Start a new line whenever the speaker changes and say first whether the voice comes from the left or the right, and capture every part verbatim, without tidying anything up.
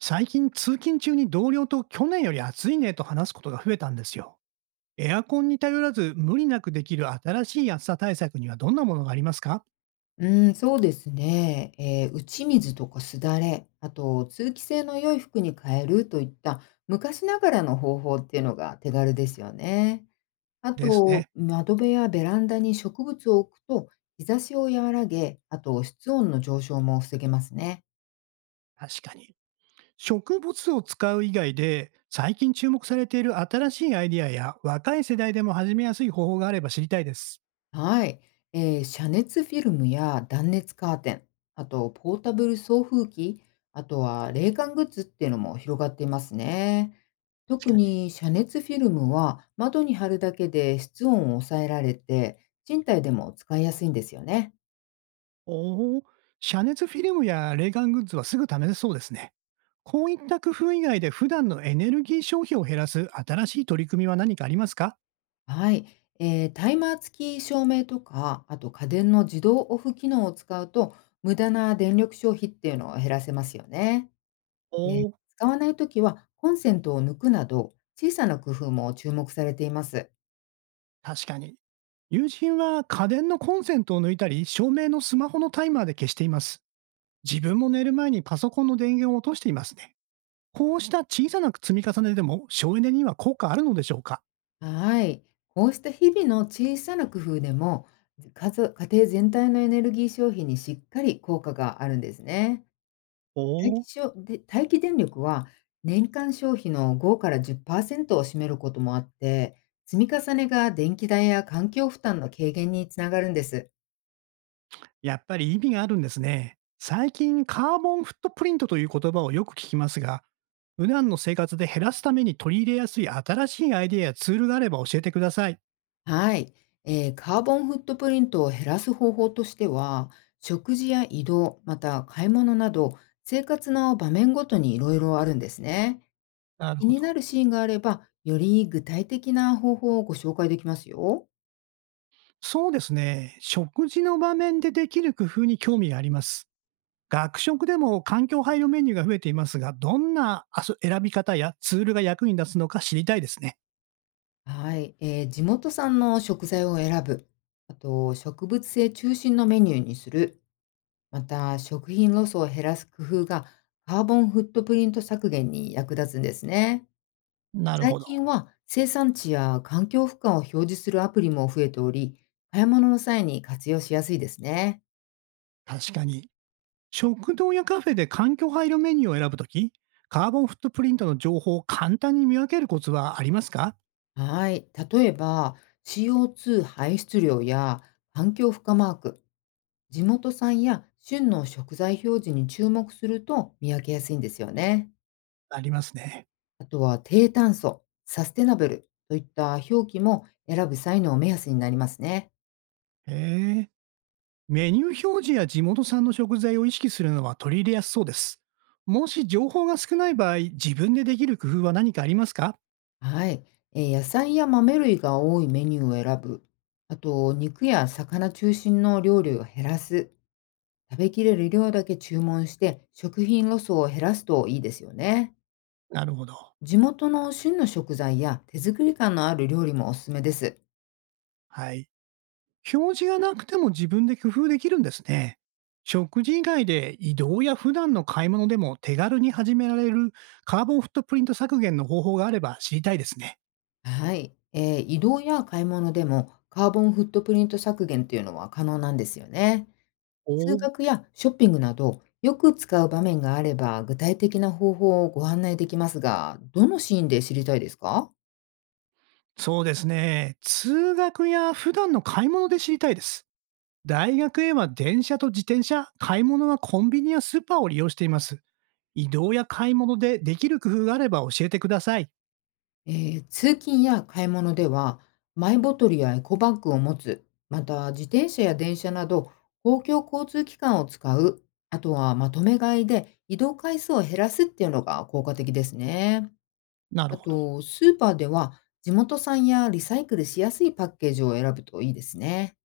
right: 最近通勤中に同僚と去年より暑いねと話すことが増えたんですよ。エアコンに頼らず無理なくできる新しい暑さ対策にはどんなものがありますか？
left: うーん、そうですね。えー打ち水とかすだれ、あと通気性の良い服に変えるといった昔ながらの方法っていうのが手軽ですよね。あ
right: です
left: と、
right: ね。
left: 窓辺やベランダに植物を置くと日差しを和らげ、あと室温の上昇も防げますね。
right: 確かに。植物を使う以外で最近注目されている新しいアイディアや若い世代でも始めやすい方法があれば知りたいです。
left: はい、えー遮熱フィルムや断熱カーテン、あとポータブル送風機、あとは冷感グッズっていうのも広がっていますね。
right: 確
left: 特
right: かに。
left: に遮熱フィルムは窓に貼るだけで室温を抑えられて、賃貸でも使いやすいんですよね。
right: おお、遮熱フィルムや冷感グッズはすぐ試せそうですね。こういった工夫以外で普段のエネルギー消費を減らす新しい取り組みは何かありますか？
left: はい、えータイマー付き照明とか、あと家電の自動オフ機能を使うと、無駄な電力消費っていうのを減らせますよね。
right: お
left: で、
right: お、
left: 使わないときはコンセントを抜くなど、小さな工夫も注目されています。
right: 確かに。友人は家電のコンセントを抜いたり、照明のスマホのタイマーで消しています。自分も寝る前にパソコンの電源を落としていますね。こうした小さな積み重ねでも省エネには効果あるのでしょうか？
left: はい。こうした日々の小さな工夫でも、家族家庭全体のエネルギー消費にしっかり効果があるんですね。
right: お
left: 待
right: お
left: 機
right: ー、
left: 消で待機電力は年間消費のごからじゅっパーセントを占めることもあって、積み重ねが電気代や環境負担の軽減につながるんです。
right: やっぱり意味があるんですね。最近、カーボンフットプリントという言葉をよく聞きますが、普段の生活で減らすために取り入れやすい新しいアイデアやツールがあれば教えてください。
left: はい、えーカーボンフットプリントを減らす方法としては、食事や移動、また買い物など、生活の場面ごとにいろいろあるんですね。
right: なる
left: 気
right: ほ
left: に
right: ど。
left: なるシーンがあれば、より具体的な方法をご紹介できますよ。
right: そうですね。食事の場面でできる工夫に興味があります。学食でも環境配慮メニューが増えていますが、どんな遊選び方やツールが役に立つのか知りたいですね。
left: はい、えー地元産の食材を選ぶ。あと、植物性中心のメニューにする。また、食品ロスを減らす工夫が、カーボンフットプリント削減に役立つんですね。
right: なる
left: 最
right: ほど。
left: 近は生産地や環境負荷を表示するアプリも増えており、買い物の際に活用しやすいですね。
right: 確かに。食堂やカフェで環境配慮メニューを選ぶとき、カーボンフットプリントの情報を簡単に見分けるコツはありますか？
left: はい。例えば、シーオーツー 排出量や環境負荷マーク、地元産や旬の食材表示に注目すると見分けやすいんですよね。
right: ありますね。
left: あとは低炭素、サステナブルといった表記も選ぶ際の目安になりますね。
right: へえ。メニュー表示や地元産の食材を意識するのは取り入れやすそうです。もし情報が少ない場合、自分でできる工夫は何かありますか？
left: はい、えー野菜や豆類が多いメニューを選ぶ。あと、肉や魚中心の料理を減らす。食べきれる量だけ注文して、食品ロスを減らすといいですよね。
right: なるほど。
left: 地元の旬の食材や手作り感のある料理もおすすめです。
right: はい。表示がなくても自分で工夫できるんですね。食事以外で移動や普段の買い物でも手軽に始められるカーボンフットプリント削減の方法があれば知りたいですね。
left: はい、えー移動や買い物でもカーボンフットプリント削減というのは可能なんですよね。通
right: お、
left: 学やショッピングなど、よく使う場面があれば、具体的な方法をご案内できますが、どのシーンで知りたいですか？
right: そうですね。通学や普段の買い物で知りたいです。大学へは電車と自転車、買い物はコンビニやスーパーを利用しています。移動や買い物でできる工夫があれば教えてください。
left: えー通勤や買い物では、マイボトルやエコバッグを持つ、また自転車や電車など、公共交通機関を使う、あとはまとめ買いで移動回数を減らすっていうのが効果的ですね。
right: なる
left: あ
right: ほど。
left: と、スーパーでは、地元産やリサイクルしやすいパッケージを選ぶといいですね。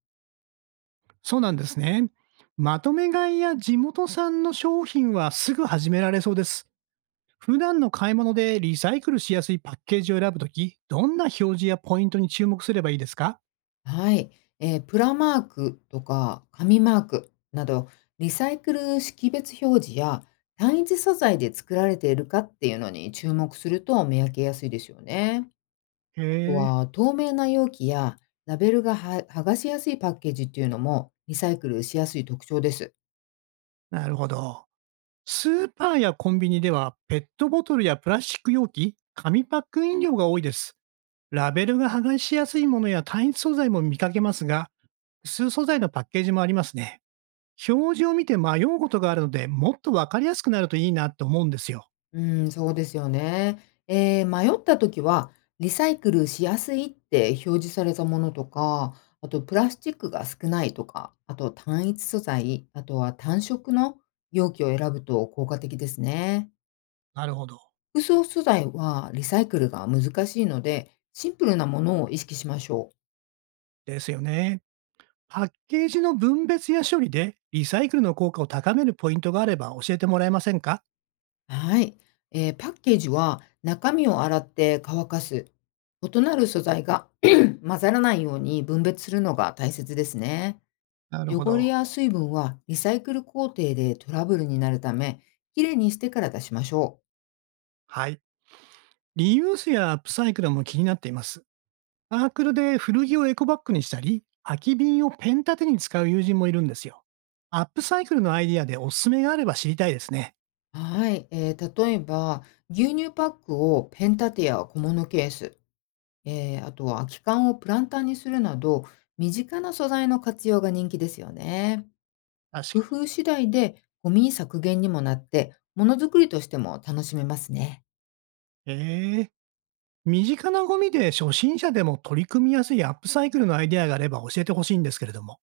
right: そうなんですね。まとめ買いや地元産の商品はすぐ始められそうです。普段の買い物でリサイクルしやすいパッケージを選ぶとき、どんな表示やポイントに注目すればいいですか？
left: はい、えープラマークとか紙マークなどリサイクル識別表示や単一素材で作られているかっていうのに注目すると見分けやすいですよね。あと
right: へえ、
left: は透明な容器やラベルがは剥がしやすいパッケージっていうのもリサイクルしやすい特徴です。
right: なるほど。スーパーやコンビニでは、ペットボトルやプラスチック容器、紙パック飲料が多いです。ラベルが剥がしやすいものや単一素材も見かけますが、数素材のパッケージもありますね。表示を見て迷うことがあるので、もっとわかりやすくなるといいなと思うんですよ。
left: うん、そうですよね。えー、迷った時は、リサイクルしやすいって表示されたものとか、あとプラスチックが少ないとか、あと単一素材、あとは単色の容器を選ぶと効果的ですね。
right: なるほど。
left: 複層素材はリサイクルが難しいので、シンプルなものを意識しましょう。
right: ですよね。パッケージの分別や処理でリサイクルの効果を高めるポイントがあれば教えてもらえませんか？
left: はい。えー、パッケージは中身を洗って乾かす。異なる素材が 混ざらないように分別するのが大切ですね。
right: なるほ
left: 汚れ
right: ど。
left: や水分はリサイクル工程でトラブルになるため、きれいにしてから出しましょ
right: はい。リユースやアップサイクルも気になっています。サークルで古着をエコバッグにしたり、空き瓶をペン立てに使う友人もいるんですよ。アップサイクルのアイディアでおすすめがあれば知りたいですね。
left: う。はい、えー例えば、牛乳パックをペン立てや小物ケース、えーあとは空き缶をプランターにするなど、身近な素材の活用が人気ですよね。
right: 確
left: 工
right: かに。
left: 夫次第でゴミ削減にもなって、ものづくりとしても楽しめますね。
right: ええ。身近なゴミで初心者でも取り組みやすいアップサイクルのアイデアがあれば教えてほしいんですけれども。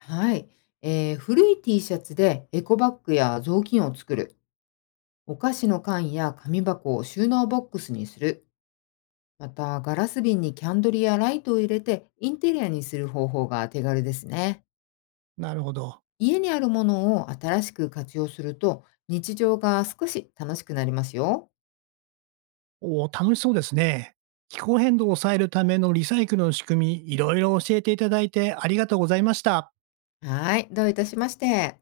left: はい、えー古い ティーシャツでエコバッグや雑巾を作る。お菓子の缶や紙箱を収納ボックスにする。また、ガラス瓶にキャンドルやライトを入れてインテリアにする方法が手軽ですね。
right: なるほど。
left: 家にあるものを新しく活用すると日常が少し楽しくなりますよ。
right: おお、楽しそうですね。気候変動を抑えるためのリサイクルの仕組み、いろいろ教えていただいてありがとうございました。
left: はい、どういたしまして。